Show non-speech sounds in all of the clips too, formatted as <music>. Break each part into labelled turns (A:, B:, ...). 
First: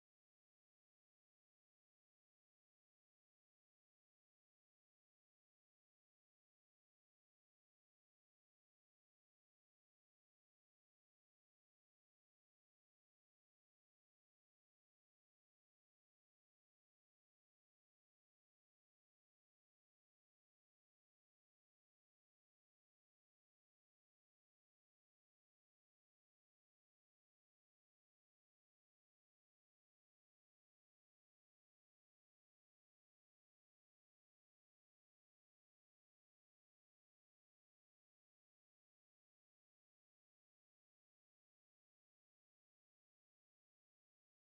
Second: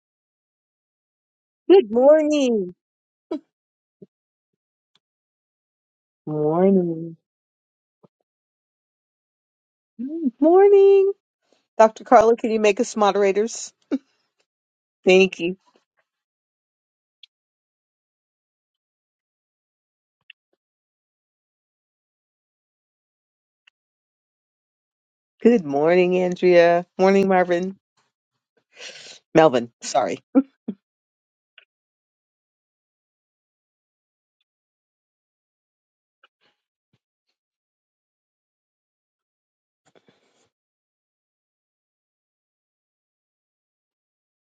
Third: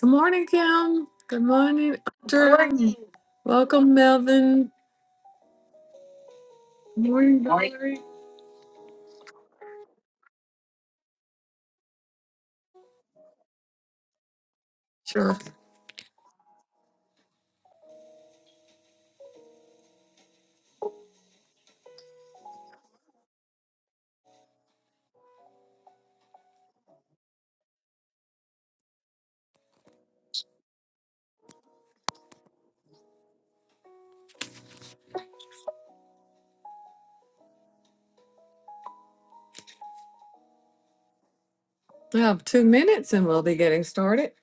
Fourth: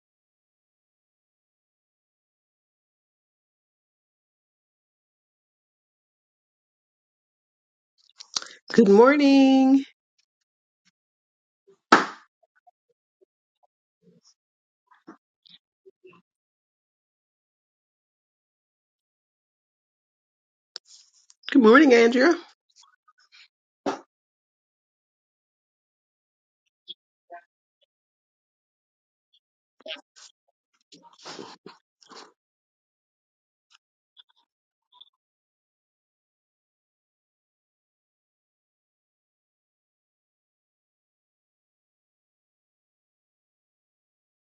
A: Good morning, Kim. Good
B: Good
A: morning, Good
B: morning.
A: Welcome, Melvin.
B: Morning.
A: morning, Valerie.
C: Good morning.
B: Morning. Dr. Carla, can you make us moderators?
A: Sure.
B: Thank you.
C: Good morning, Andrea.
B: Good morning, Andrea. Morning, Marvin. Melvin, sorry.
A: We have two minutes and we'll be getting started.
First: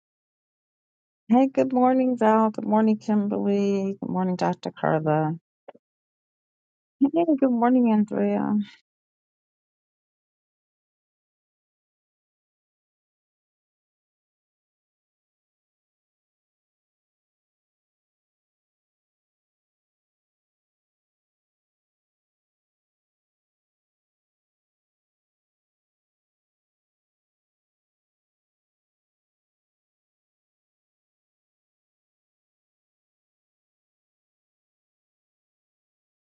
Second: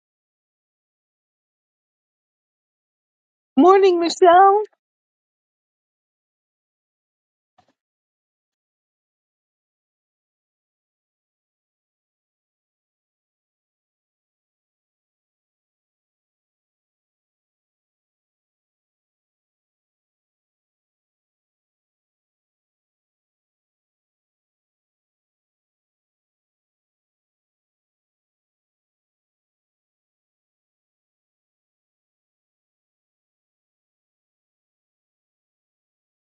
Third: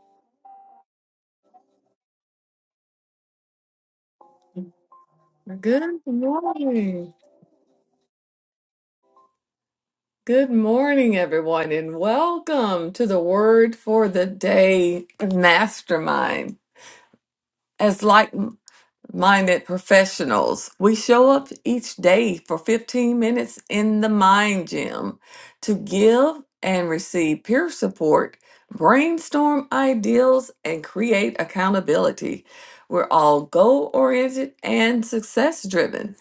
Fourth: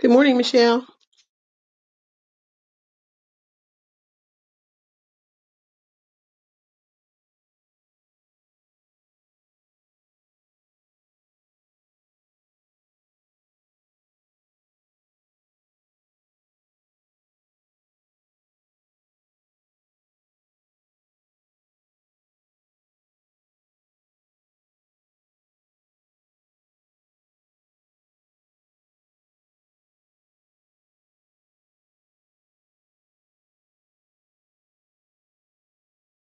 C: Good morning, Michelle.
D: Hey, good morning, Val. Good morning, Kimberly.
B: Morning,
D: Good morning,
B: Michelle.
D: Dr. Carla.
A: Good morning.
D: Hey, good morning, Andrea.
A: Good morning, everyone, and welcome to the Word for the Day Mastermind. As like minded professionals. We show up each day for 15 minutes in the mind gym to give and receive peer support, brainstorm ideals, and create accountability. We're all goal oriented and success driven.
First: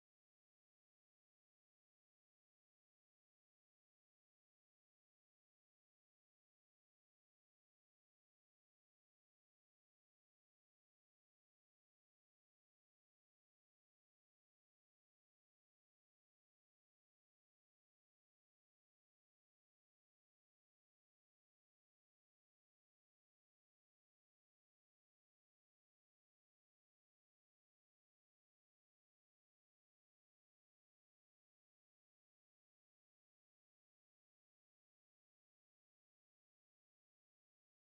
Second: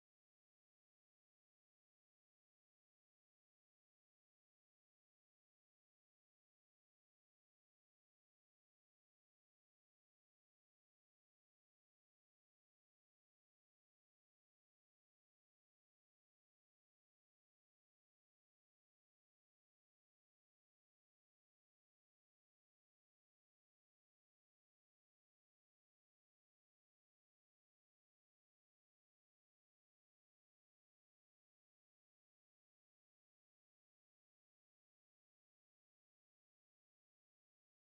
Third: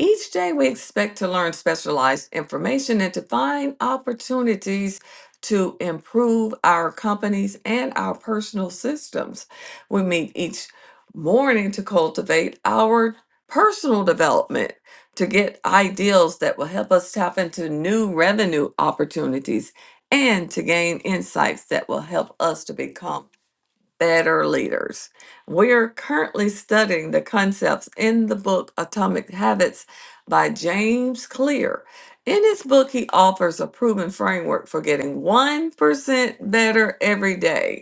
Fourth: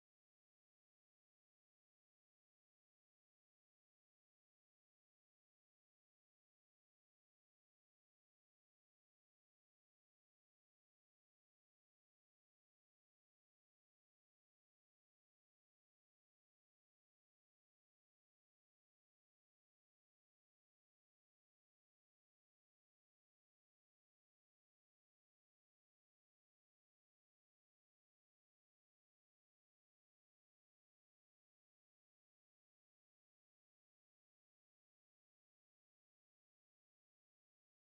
A: Each day, we expect to learn specialized information and to find opportunities to improve our companies and our personal systems. We meet each morning to cultivate our personal development, to get ideals that will help us tap into new revenue opportunities, and to gain insights that will help us to become better leaders. We are currently studying the concepts in the book Atomic Habits by James Clear. In his book, he offers a proven framework for getting 1% better every day.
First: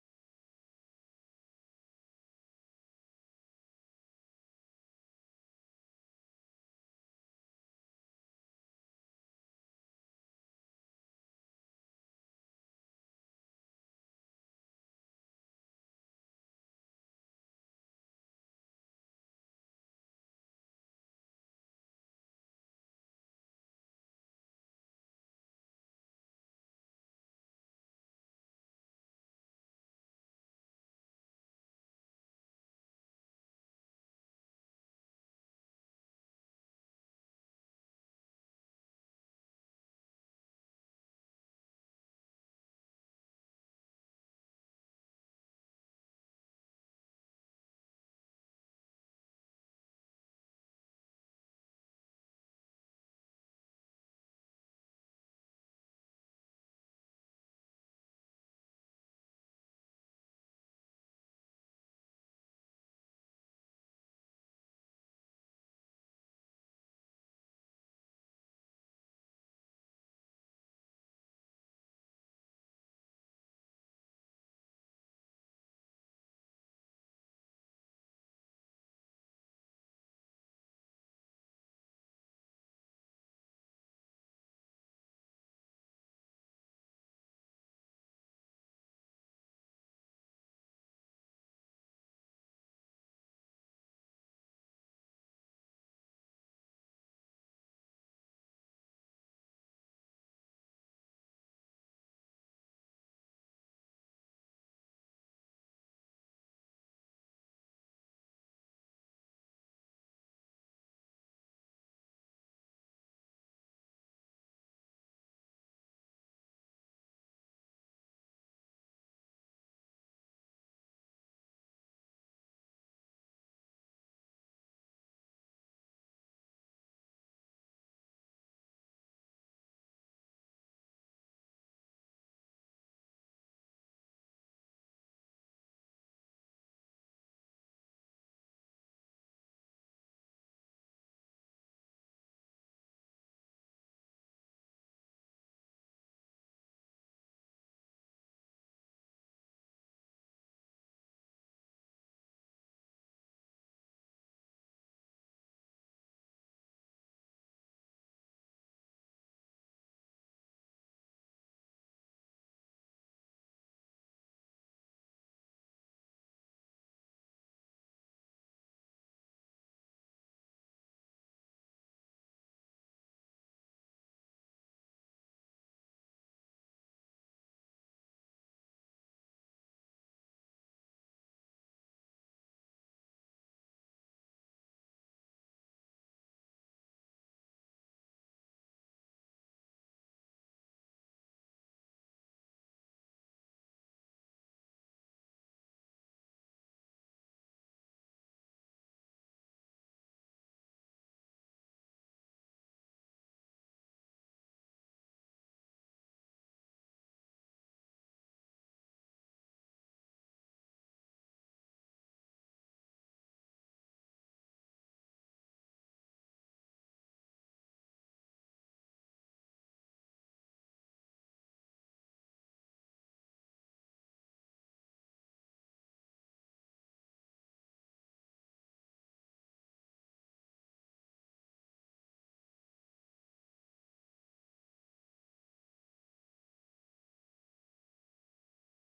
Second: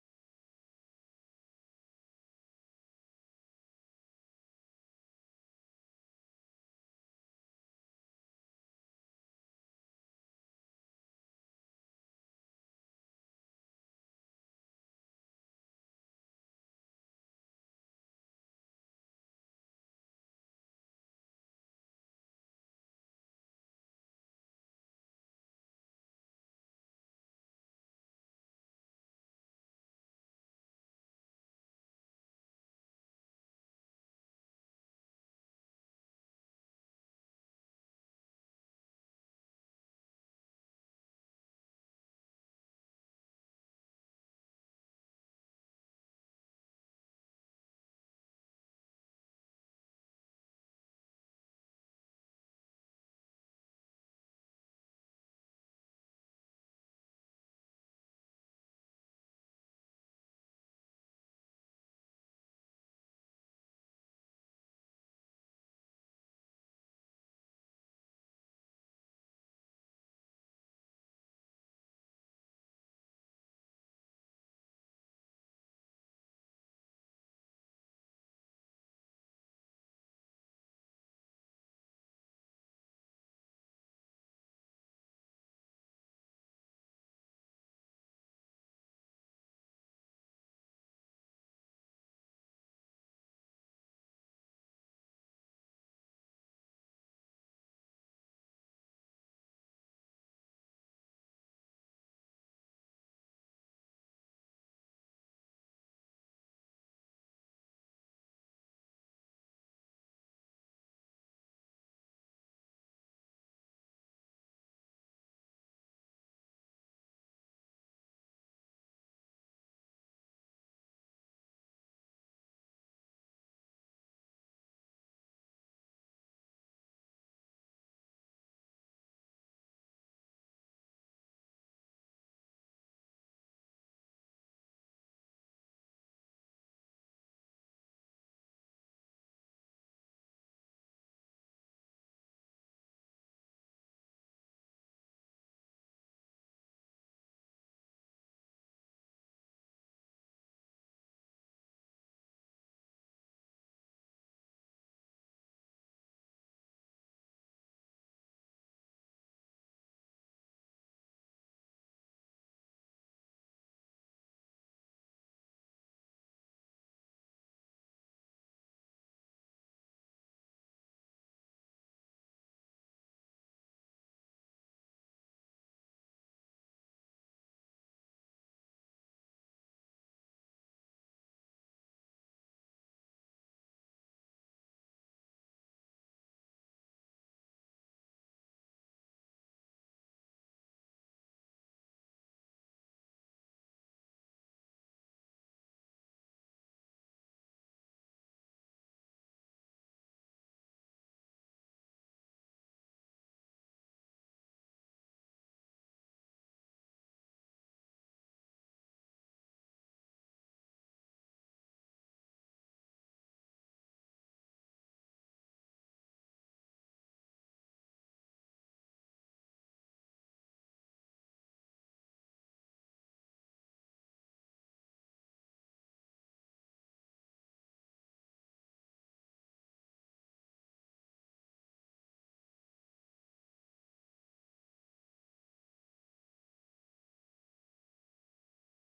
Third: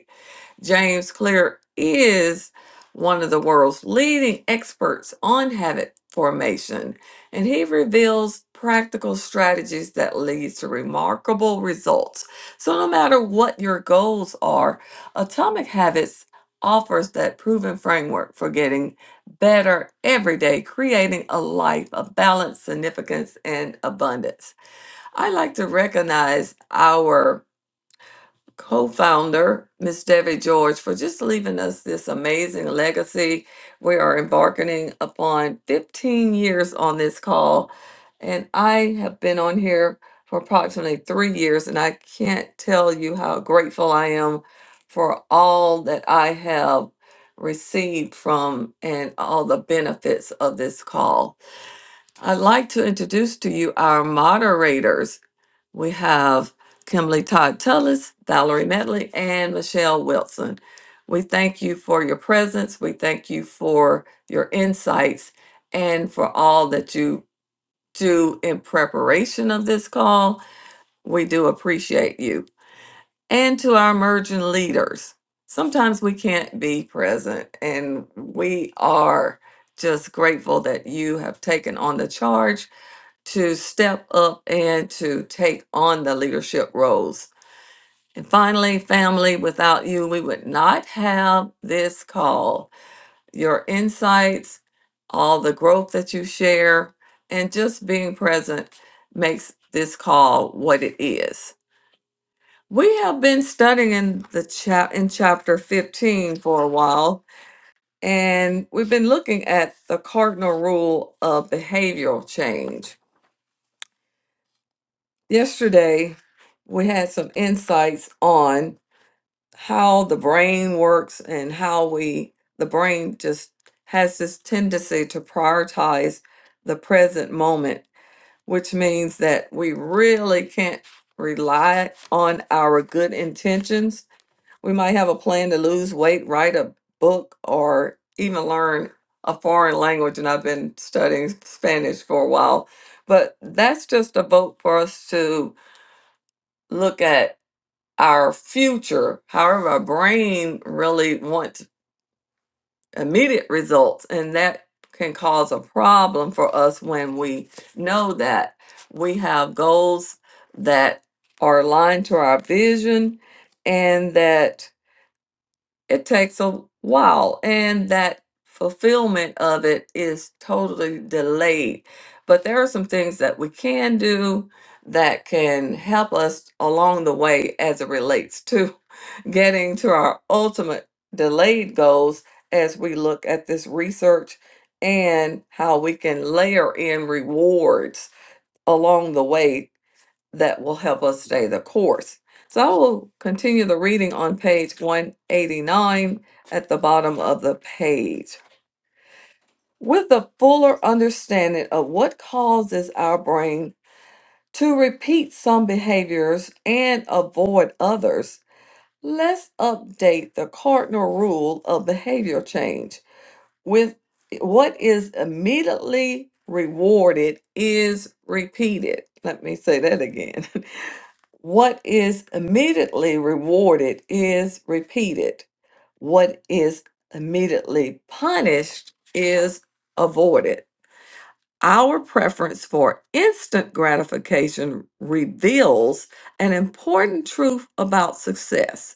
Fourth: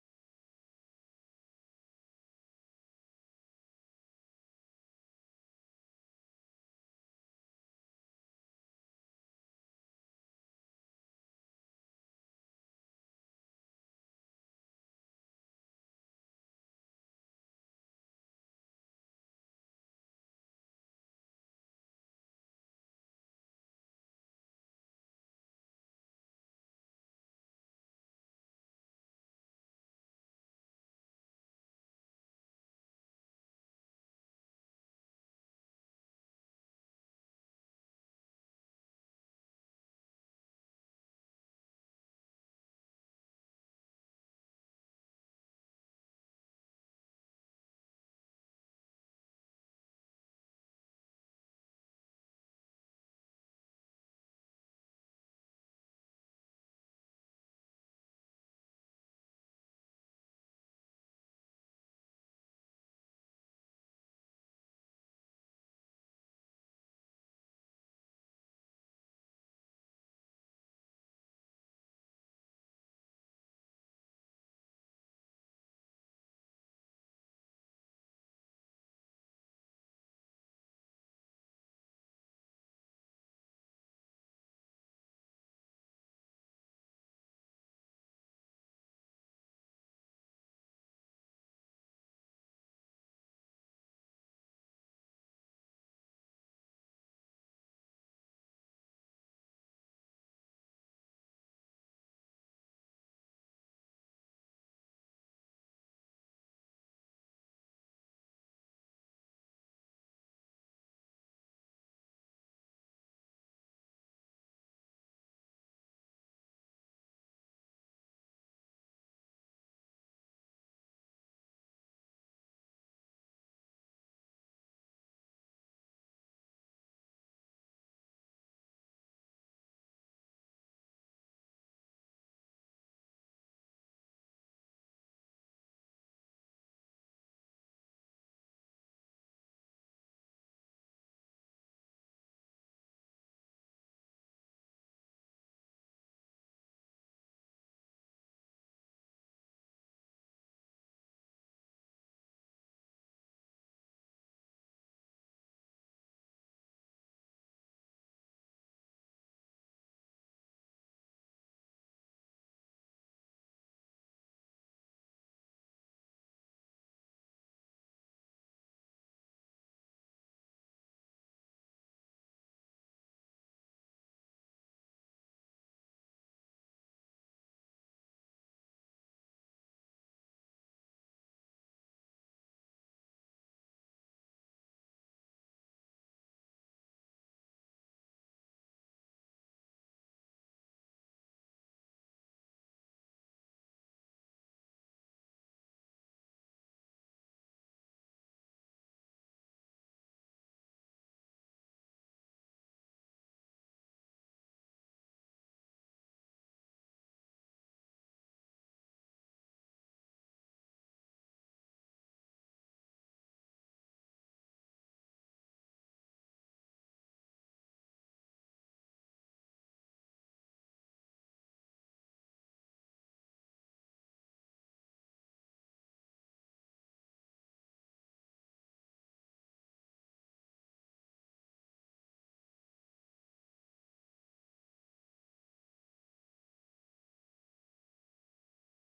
A: James Clear is one of the world's leading experts on habit formation, and he reveals practical strategies that leads to remarkable results. So no matter what your goals are, Atomic Habits offers that proven framework for getting better every day, creating a life of balance, significance, and abundance. I like to recognize our co-founder, Miss Debbie George, for just leaving us this amazing legacy. We are embarking upon 15 years on this call, and I have been on here for approximately three years, and I can't tell you how grateful I am for all that I have received from and all the benefits of this call. I'd like to introduce to you our moderators. We have Kimberly Todd Tullis, Valerie Medley, and Michelle Wilson. We thank you for your presence. We thank you for your insights and for all that you do in preparation of this call. We do appreciate you. And to our emerging leaders, sometimes we can't be present, and we are just grateful that you have taken on the charge to step up and to take on the leadership roles and finally, family, without you, we would not have this call. Your insights, all the growth that you share, and just being present makes this call what it is. We have been studying in the chap in chapter 15 for a while, and we've been looking at the cardinal rule of behavioral change. Yesterday, we had some insights on how the brain works and how we the brain just has this tendency to prioritize the present moment which means that we really can't rely on our good intentions we might have a plan to lose weight write a book or even learn a foreign language and i've been studying spanish for a while but that's just a vote for us to look at our future. However, our brain really wants immediate results, and that can cause a problem for us when we know that we have goals that are aligned to our vision and that it takes a while and that fulfillment of it is totally delayed. But there are some things that we can do that can help us along the way as it relates to getting to our ultimate delayed goals as we look at this research and how we can layer in rewards along the way that will help us stay the course. So I will continue the reading on page 189 at the bottom of the page. With a fuller understanding of what causes our brain to repeat some behaviors and avoid others, Let's update the cardinal rule of behavior change with what is immediately rewarded is repeated. Let me say that again. <laughs> what is immediately rewarded is repeated. What is immediately punished is avoided. Our preference for instant gratification reveals an important truth about success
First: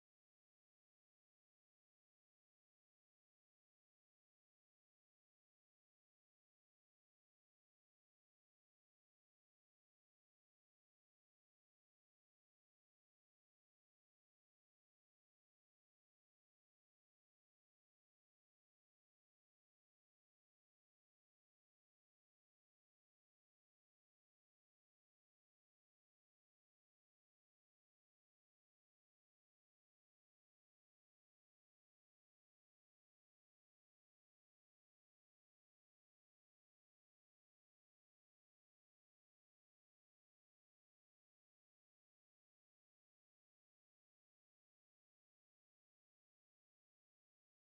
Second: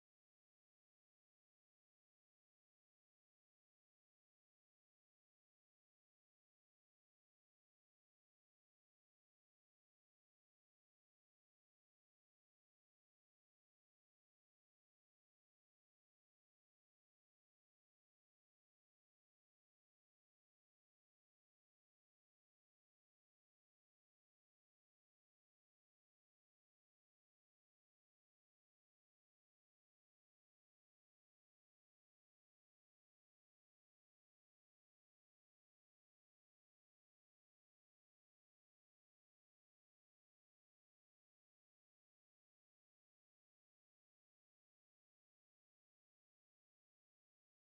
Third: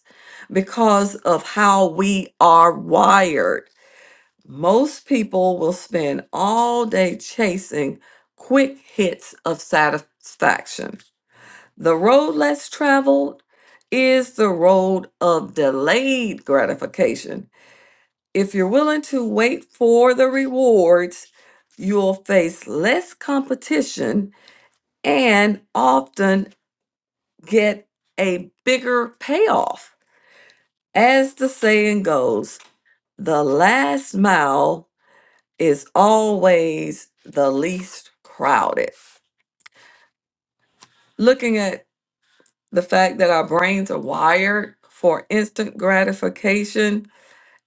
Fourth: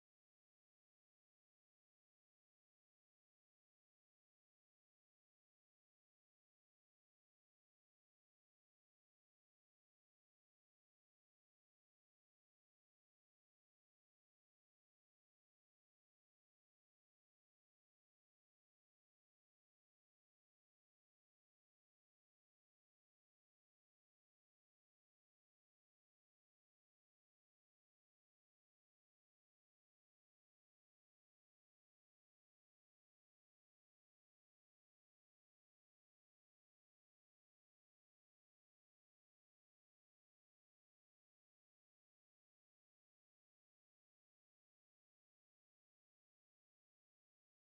A: because of how we are wired. Most people will spend all day chasing quick hits of satisfaction. The road less traveled is the road of delayed gratification if you're willing to wait for the rewards, you'll face less competition and often get a bigger payoff. As the saying goes, the last mile is always the least crowded. Looking at the fact that our brains are wired for instant gratification,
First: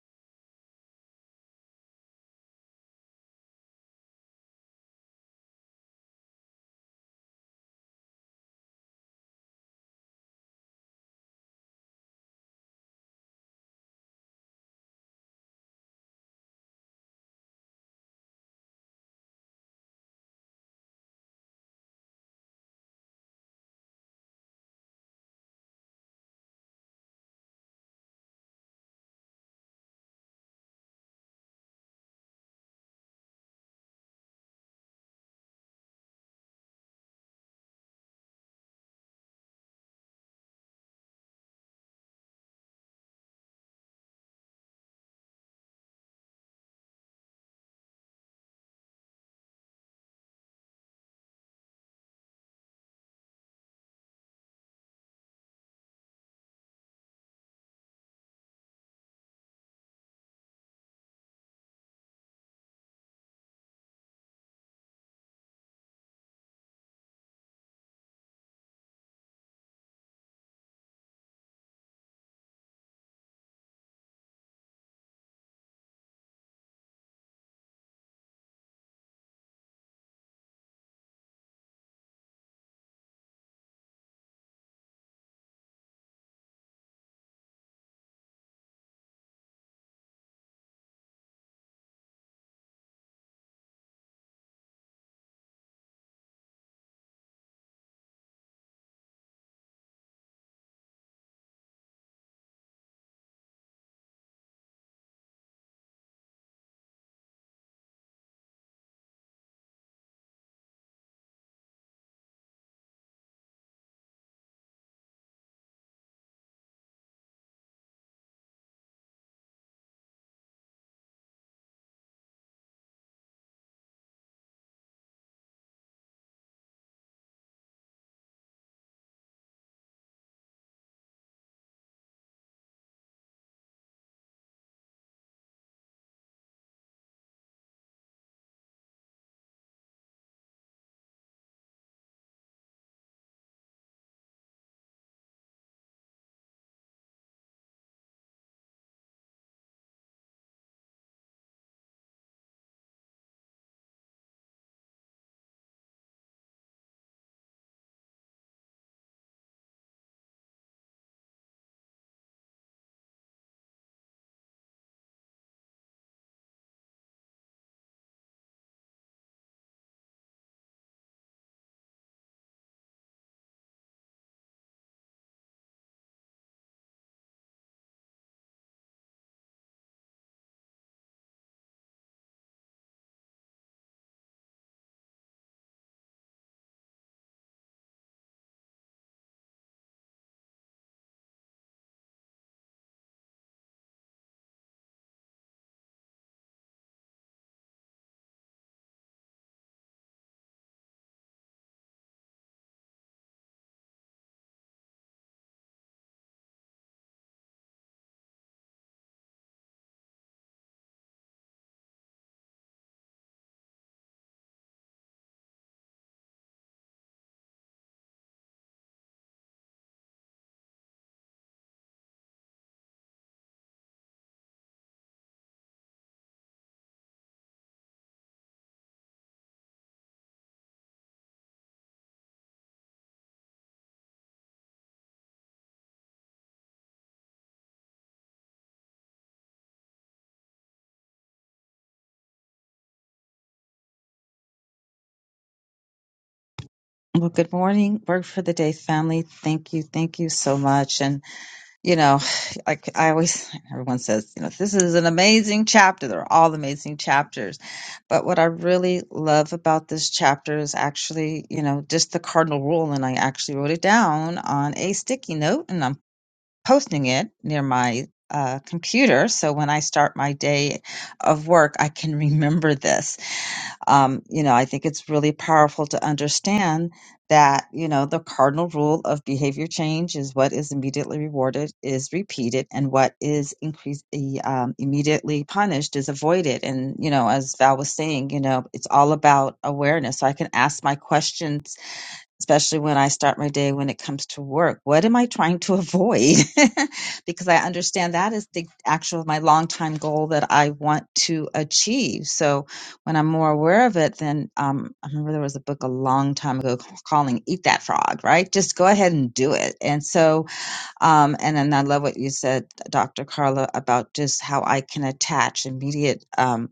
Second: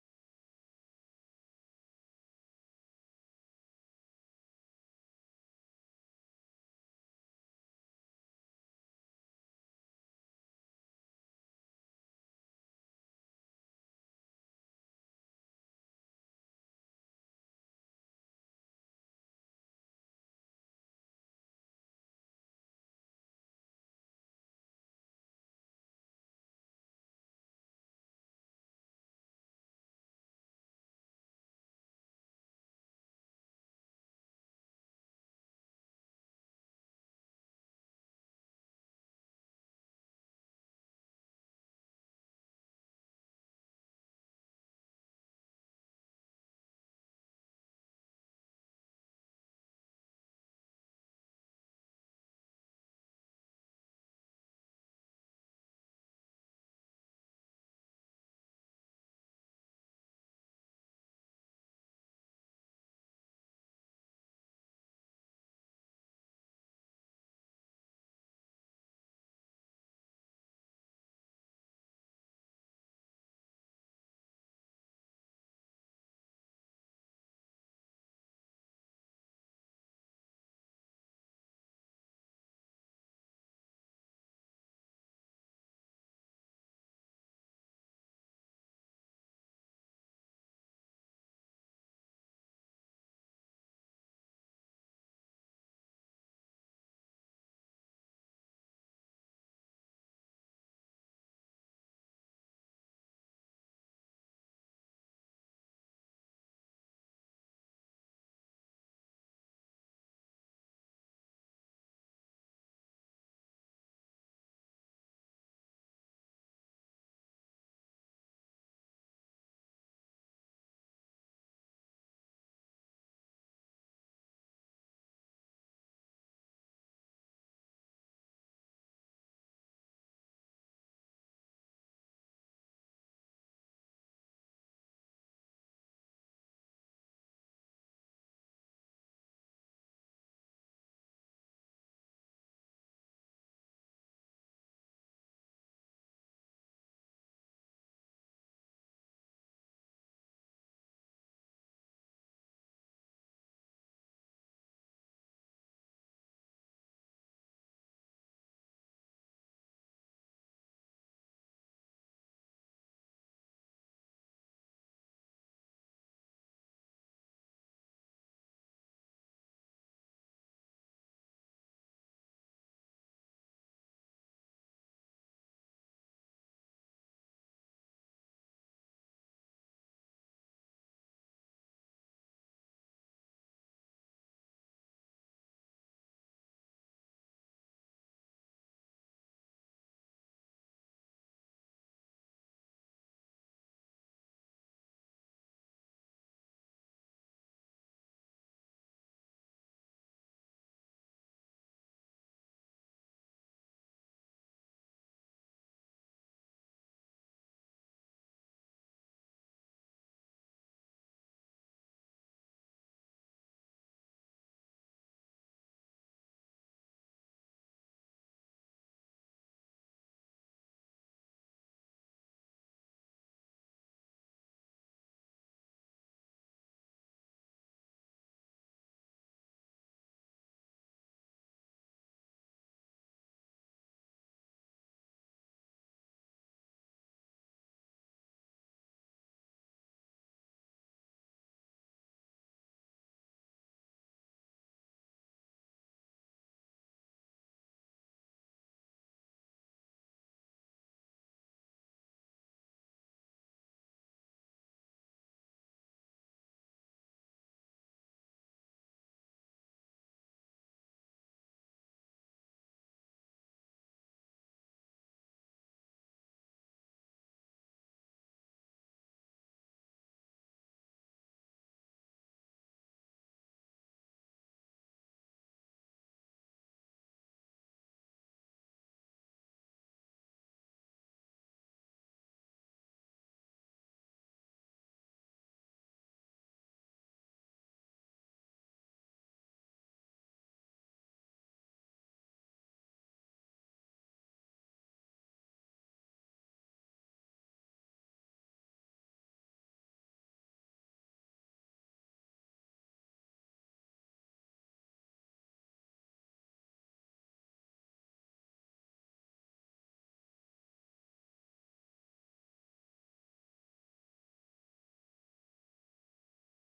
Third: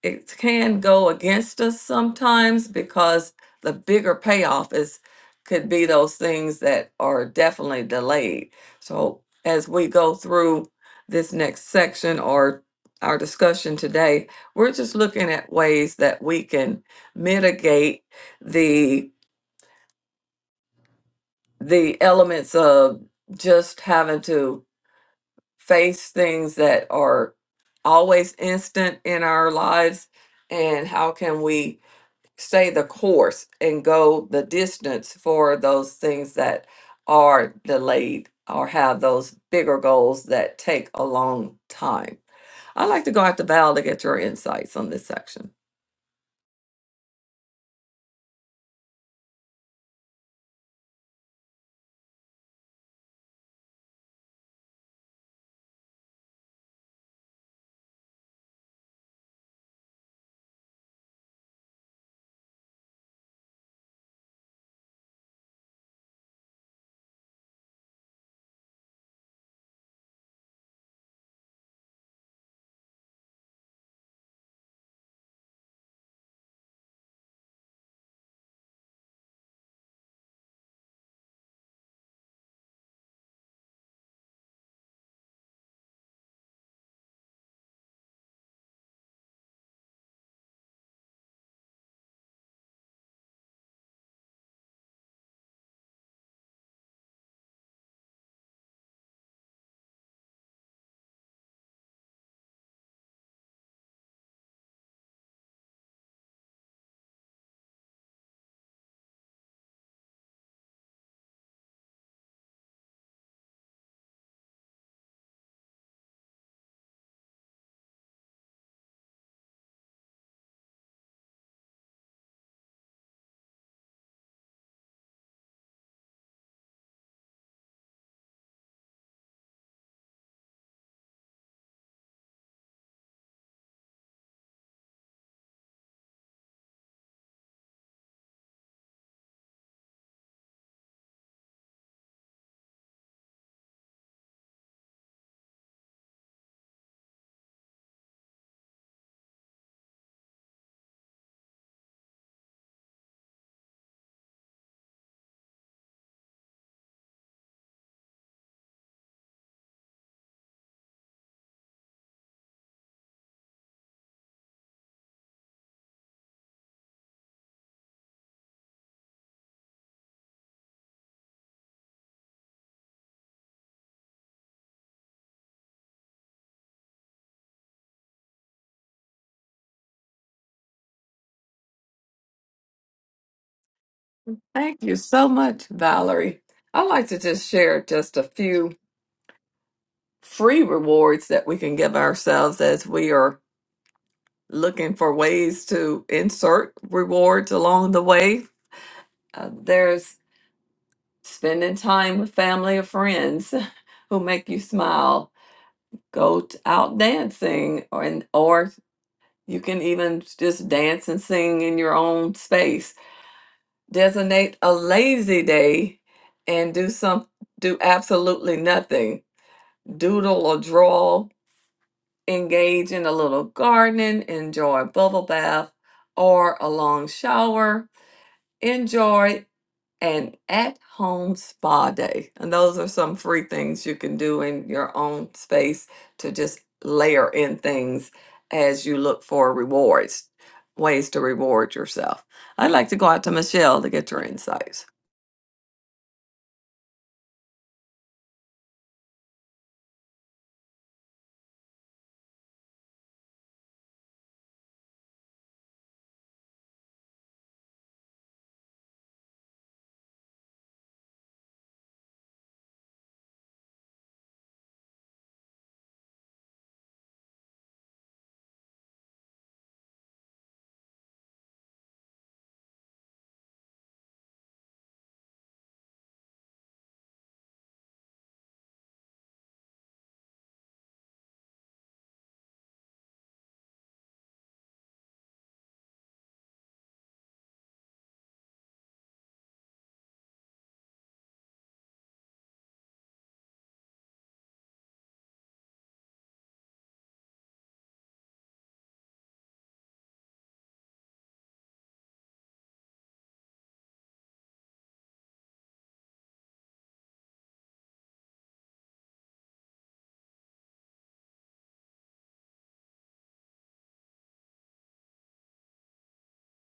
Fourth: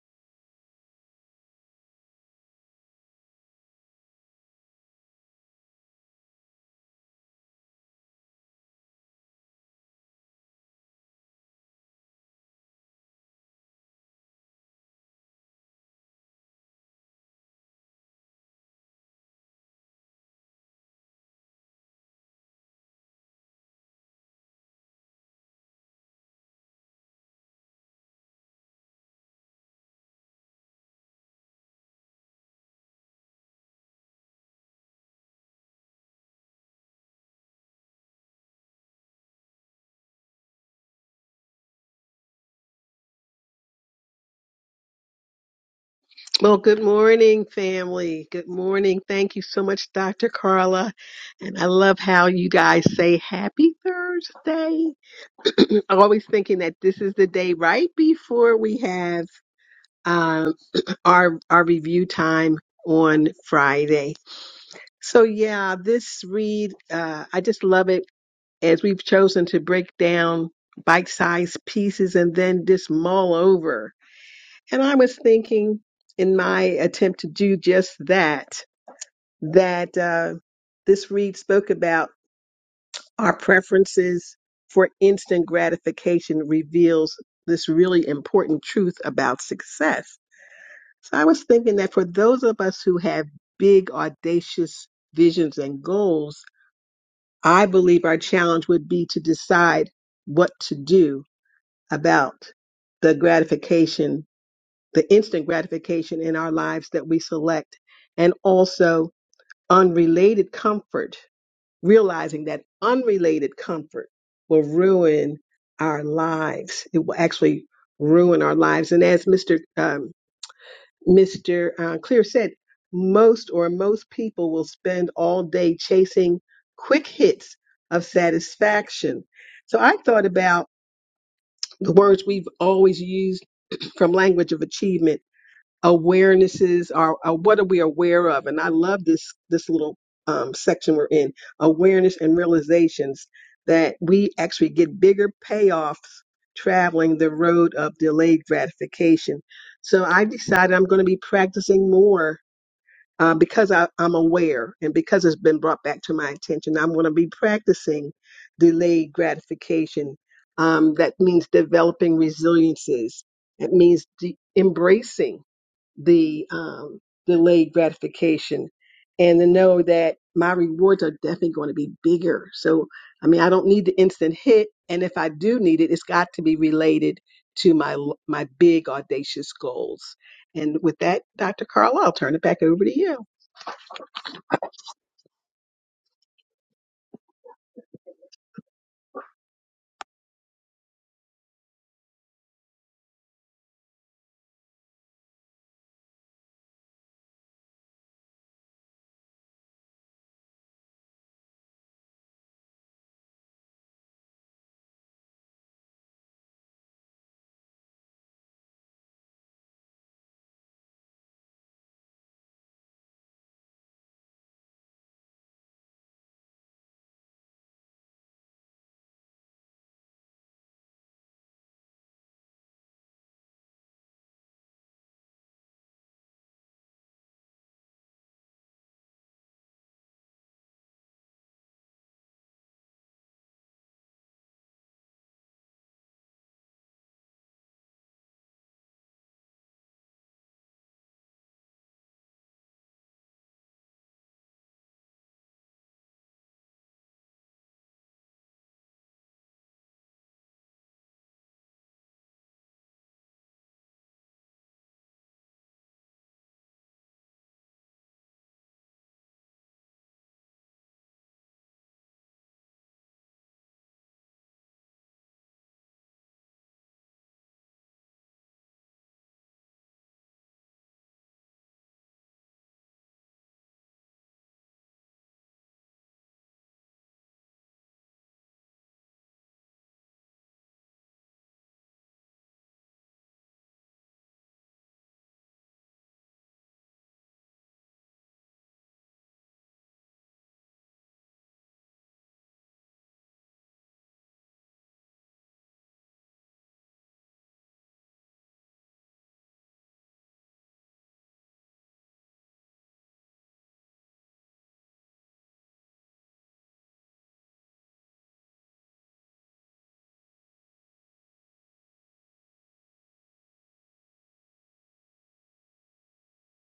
A: it can go against us sometimes because the bigger payoff is could be those things that are definitely delayed. So as we go through this next section or our discussion today, we're just looking at ways that we can mitigate the the elements of just having to face things that are always instant in our lives and how can we stay the course and go the distance for those things that are delayed or have those bigger goals that take a long time. I'd like to go out to Val to get your insights on this section.
C: Well, good morning, family. Good morning. Thank you so much, Dr. Carla. And I love how you guys say happy Thursday. <clears throat> Always thinking that this is the day right before we have um, our our review time on Friday. So yeah, this read uh, I just love it as we've chosen to break down bite-sized pieces and then just mull over And I was thinking in my attempt to do just that, that uh, this read spoke about our preferences for instant gratification reveals this really important truth about success. So I was thinking that for those of us who have big, audacious visions and goals, I believe our challenge would be to decide what to do about the gratification the instant gratification in our lives that we select, and also unrelated comfort, realizing that unrelated comfort will ruin our lives. It will actually ruin our lives. And as Mr. Um, Mr. Uh, Clear said, most or most people will spend all day chasing quick hits of satisfaction. So I thought about the words we've always used from language of achievement awarenesses are, are what are we aware of and i love this this little um, section we're in awareness and realizations that we actually get bigger payoffs traveling the road of delayed gratification so i decided i'm going to be practicing more uh, because I, i'm aware and because it's been brought back to my attention i'm going to be practicing delayed gratification um, that means developing resiliences it means de- embracing the um, delayed gratification and to know that my rewards are definitely going to be bigger. So, I mean, I don't need the instant hit. And if I do need it, it's got to be related to my l- my big audacious goals. And with that, Dr. Carl, I'll turn it back over to you.
A: Thank you so much, Valerie. I'd like to just share just a few free rewards that we can give ourselves as we are looking for ways to insert rewards along the way. Uh, there's spending time with family or friends <laughs> who make you smile go t- out dancing or and or you can even just dance and sing in your own space designate a lazy day and do some do absolutely nothing doodle or draw engage in a little gardening enjoy a bubble bath or a long shower Enjoy. an at home spa day. And those are some free things you can do in your own space to just layer in things as you look for rewards, ways to reward yourself. I'd like to go out to Michelle to get your insights.
D: Well, good morning, Work for the Day family. Thank you. Thank you so much. And, you know, like I always, <laughs> everyone says, you know, this is an amazing chapter. They're all amazing chapters. But what I really love about this chapter is actually, you know, just the cardinal rule. And I actually wrote it down on a sticky note. and I'm. posting it near my uh, computer. So when I start my day of work, I can <laughs> remember this. Um, you know, I think it's really powerful to understand that, you know, the cardinal rule of behavior change is what is immediately rewarded is repeated and what is increased, um, immediately punished is avoided. And, you know, as Val was saying, you know, it's all about awareness. So I can ask my questions especially when I start my day when it comes to work. What am I trying to avoid? <laughs> because I understand that is the actual my long-time goal that I want to achieve. So when I'm more aware of it, then um, I remember there was a book a long time ago calling "Eat That Frog," right? Just go ahead and do it. And so, um, and then I love what you said, Dr. Carla, about just how I can attach immediate. um,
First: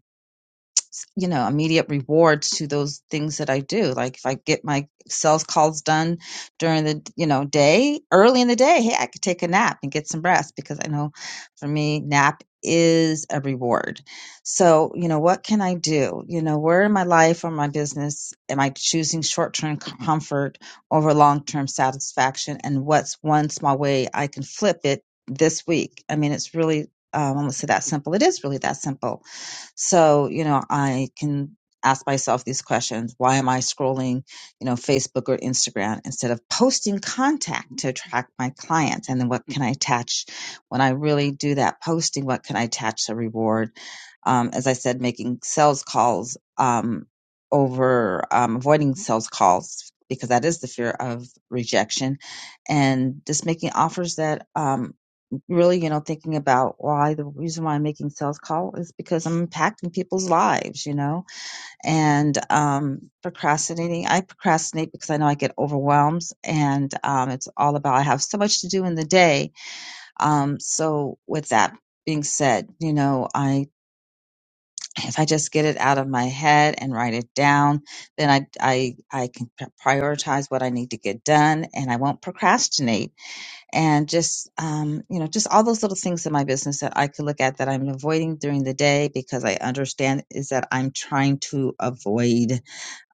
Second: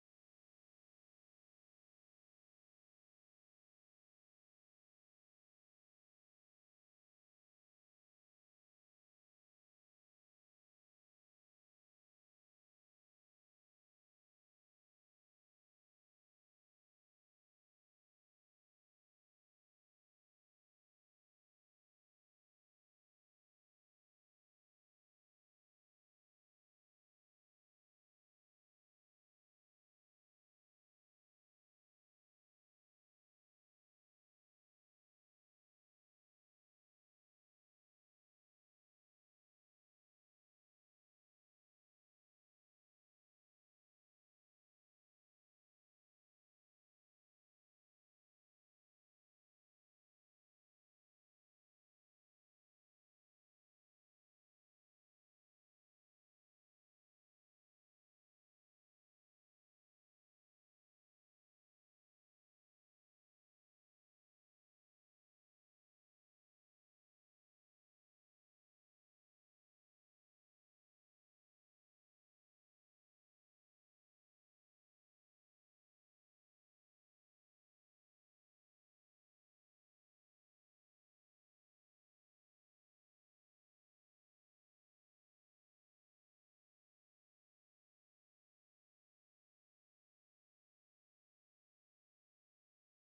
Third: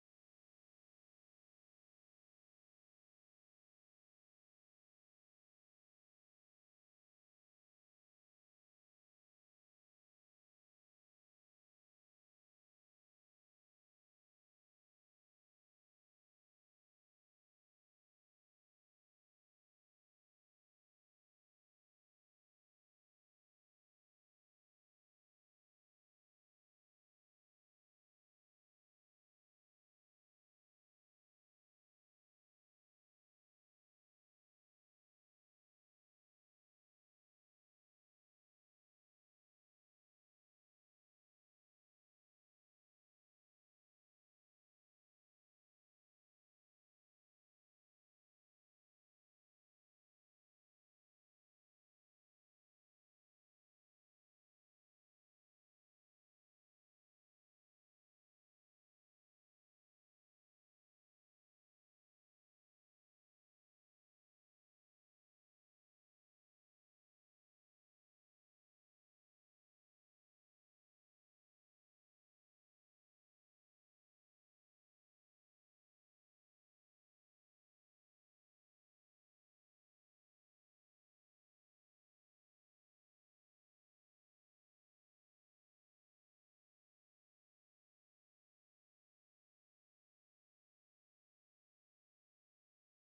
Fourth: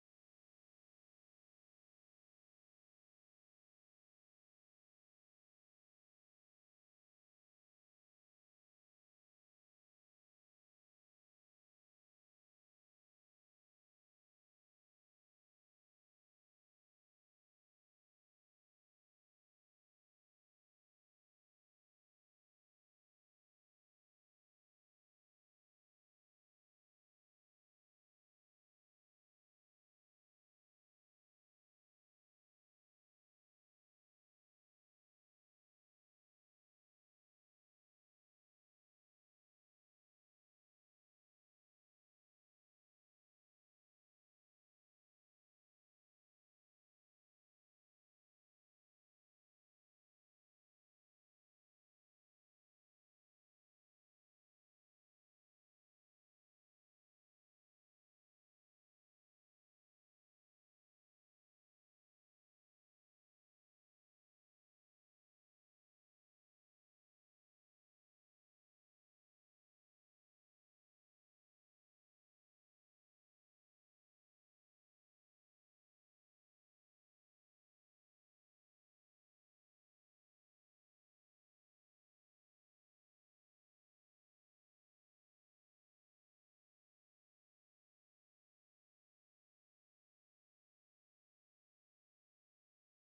D: you know immediate rewards to those things that I do. Like if I get my sales calls done during the you know day, early in the day, hey, I could take a nap and get some rest because I know for me nap is a reward. So, you know, what can I do? You know, where in my life or my business am I choosing short-term comfort over long-term satisfaction and what's one small way I can flip it this week? I mean, it's really um, almost that simple. It is really that simple so, you know, I can ask myself these questions. Why am I scrolling, you know, Facebook or Instagram instead of posting contact to attract my clients? And then what can I attach when I really do that posting? What can I attach to reward? Um, as I said, making sales calls, um, over, um, avoiding sales calls because that is the fear of rejection and just making offers that, um, really, you know, thinking about why the reason why I'm making sales call is because I'm impacting people's lives, you know, and um, procrastinating. I procrastinate because I know I get overwhelmed and um, it's all about I have so much to do in the day. Um, so with that being said, you know, I if I just get it out of my head and write it down, then I I I can prioritize what I need to get done and I won't procrastinate and just um, you know just all those little things in my business that i could look at that i'm avoiding during the day because i understand is that i'm trying to avoid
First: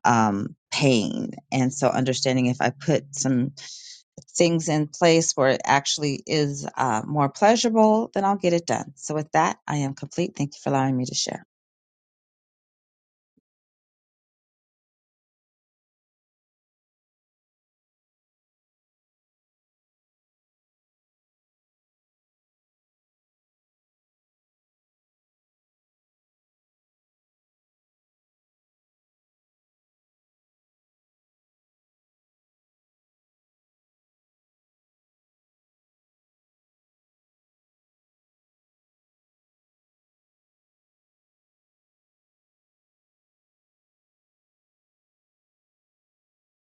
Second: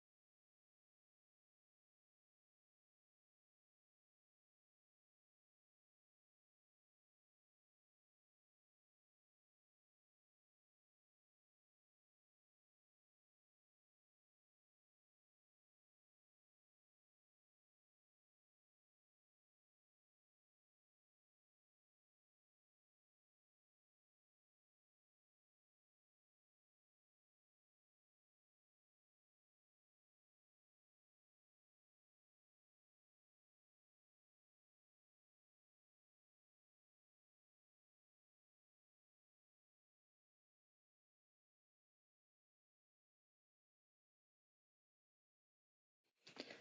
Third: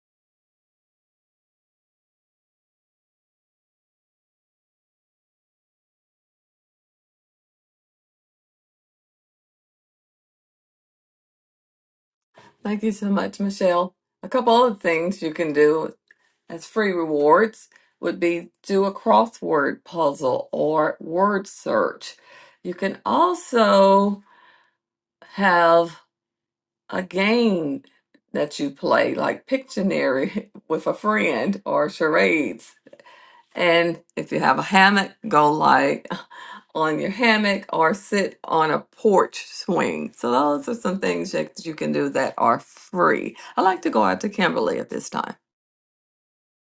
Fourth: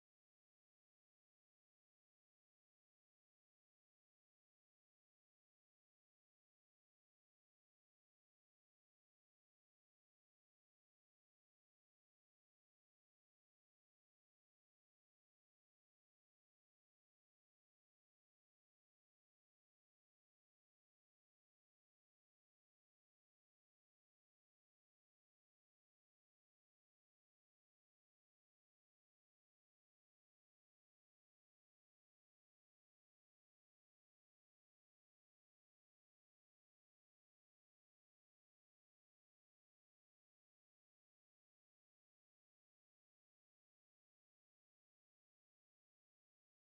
D: um, pain and so understanding if i put some things in place where it actually is uh, more pleasurable then i'll get it done so with that i am complete thank you for allowing me to share
A: Thank you so much, Michelle. A couple other things you can do as free rewards would be do a crossword puzzle or word search. You can also have a game that you play, like Pictionary <laughs> with a friend or charades. And if you have a hammock, go lie <laughs> on your hammock or sit on a porch swing. So, those are some things that you can do that are free. I like to go out to Kimberly at this time.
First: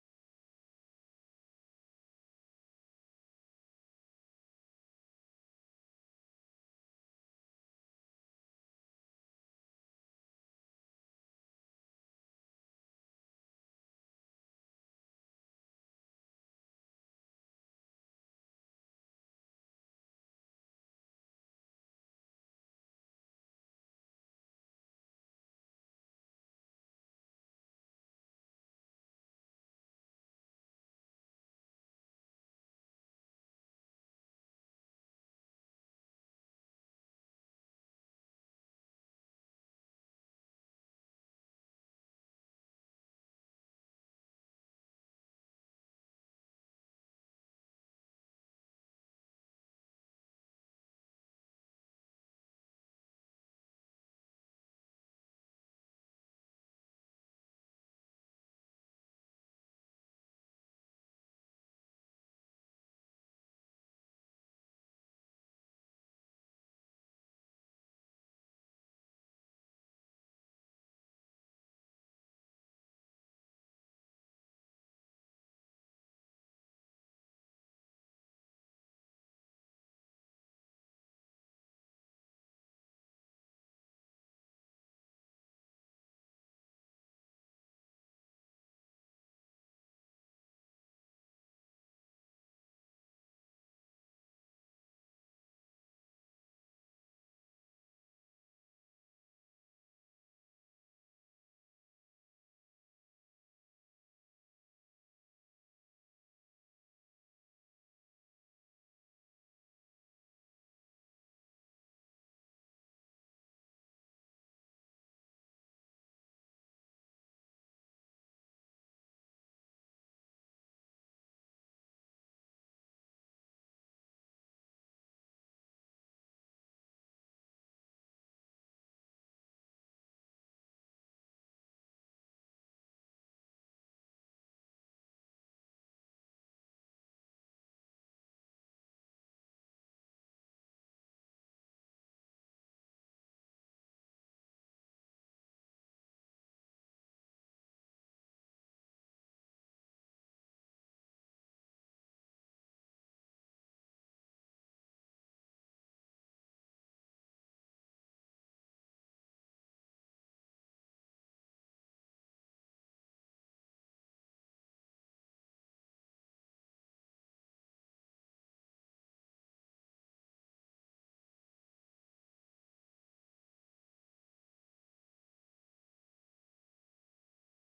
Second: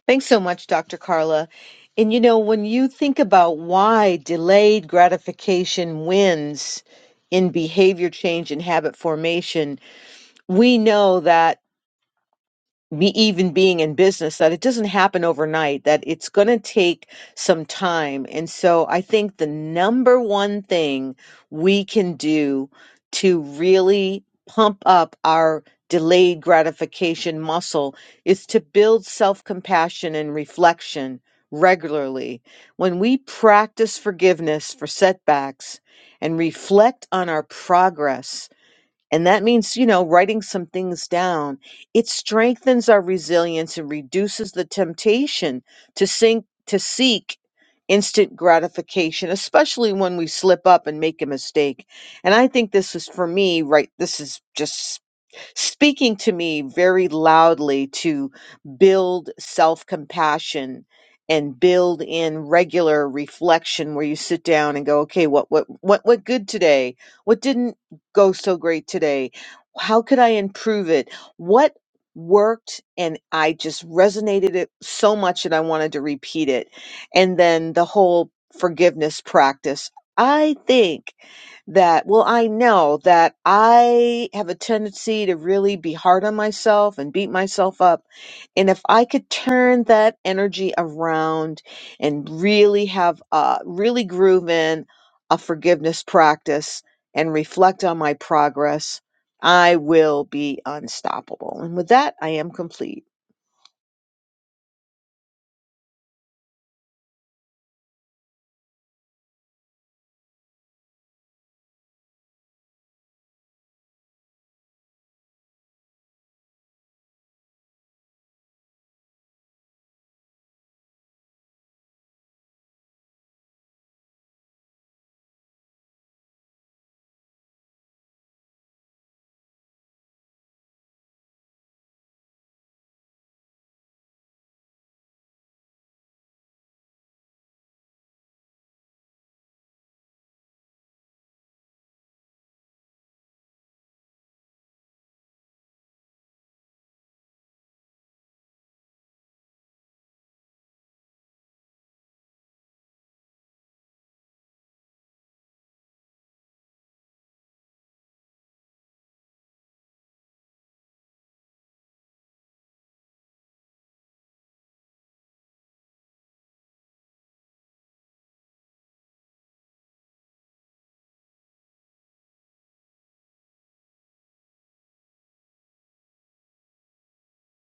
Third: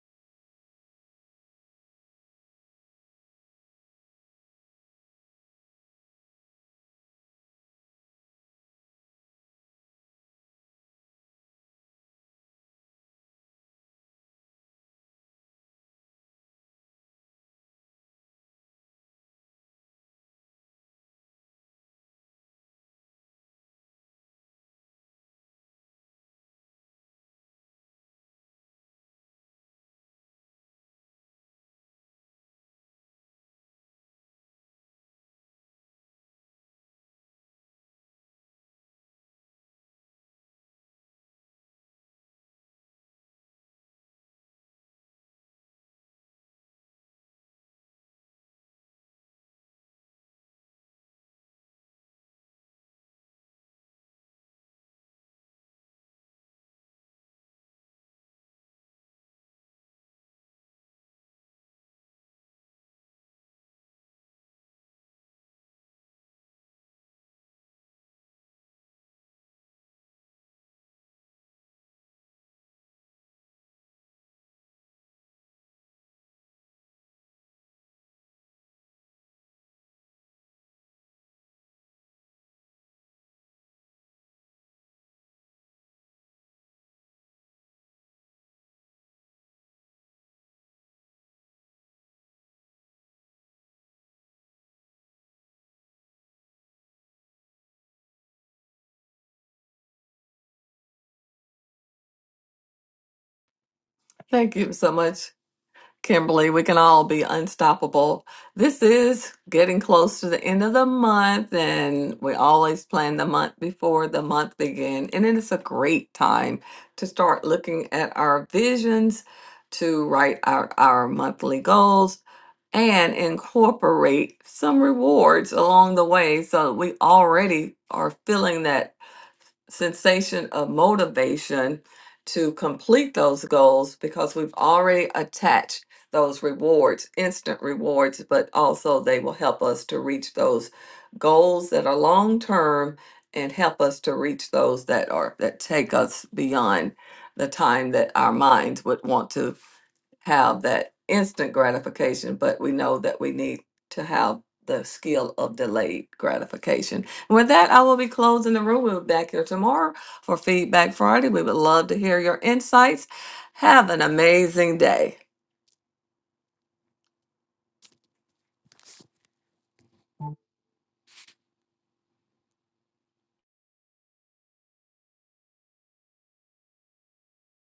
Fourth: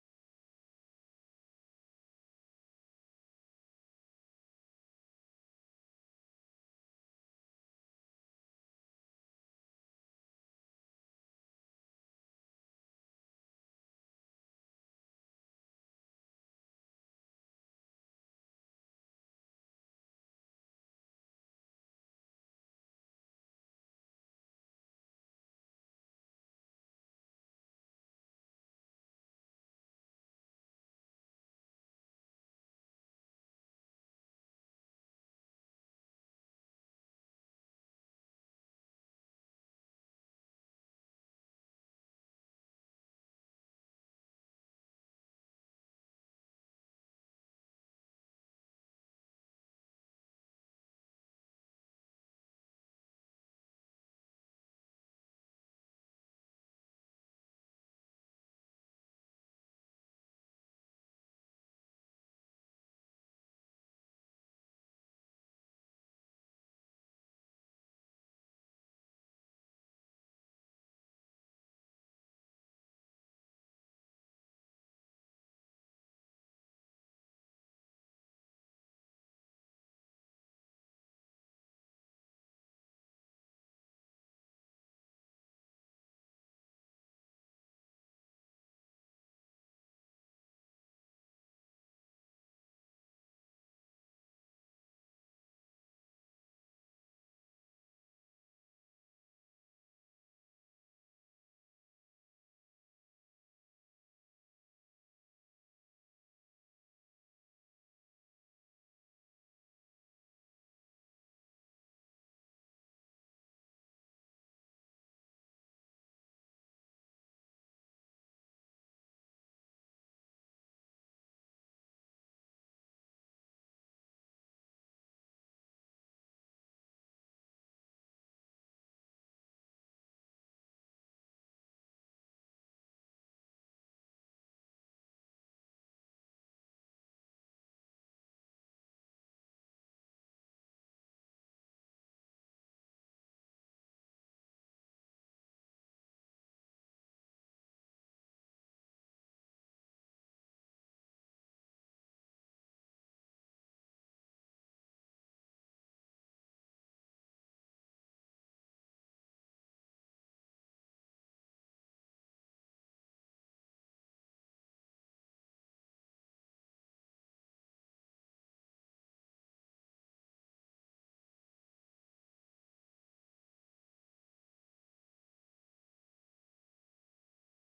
B: Thanks so much, Dr. Carla. And you know, when you think about why delayed gratification wins in behavior change and habit formation, we know that. me even being in business that it doesn't happen overnight that it's going to take some time and so i think the number one thing we can do to really pump up our delayed gratification muscle is to build self-compassion and reflection regularly when we practice forgiveness for setbacks and reflect on our progress and that means, you know, writing some things down. It strengthens our resilience and reduces the temptation to sink to seek instant gratification, especially when we slip up and make a mistake. And I think this is for me, right? This is just speaking to me very loudly to build self compassion and build in regular reflection where you sit down and go okay what what what what good today what didn't go so great today how could i improve it what worked and i just resonated it so much that i wanted to repeat it and then the whole forgiveness practice i think that, well, I know that I have a tendency to really be hard on myself and beat myself up. And if I could turn that energy around and really have, uh, really groove in a forgiveness practice and reflect on my progress, I will be unstoppable. And with that, I am complete.
A: Thank you so much. Kimberly, we can all be unstoppable. This is getting close to the end of the month, and we always plan the month before the month begin. And it is a great time to start looking at our visions, to write out our monthly goals, and incorporate some rewards along the way so that we already are feeling that sensation of motivation to complete those goals because we've already attached those rewards, instant rewards, but also they will help us to reach those goals that are long term and help us to reach those that are that take us beyond the time that our minds would want to have that instant gratification, but we know that we need to have the skill of delayed gratification and With that, I will be closing the room. We'll be back here tomorrow for Feedback Friday. We would love to hear your insights. Have an amazing day.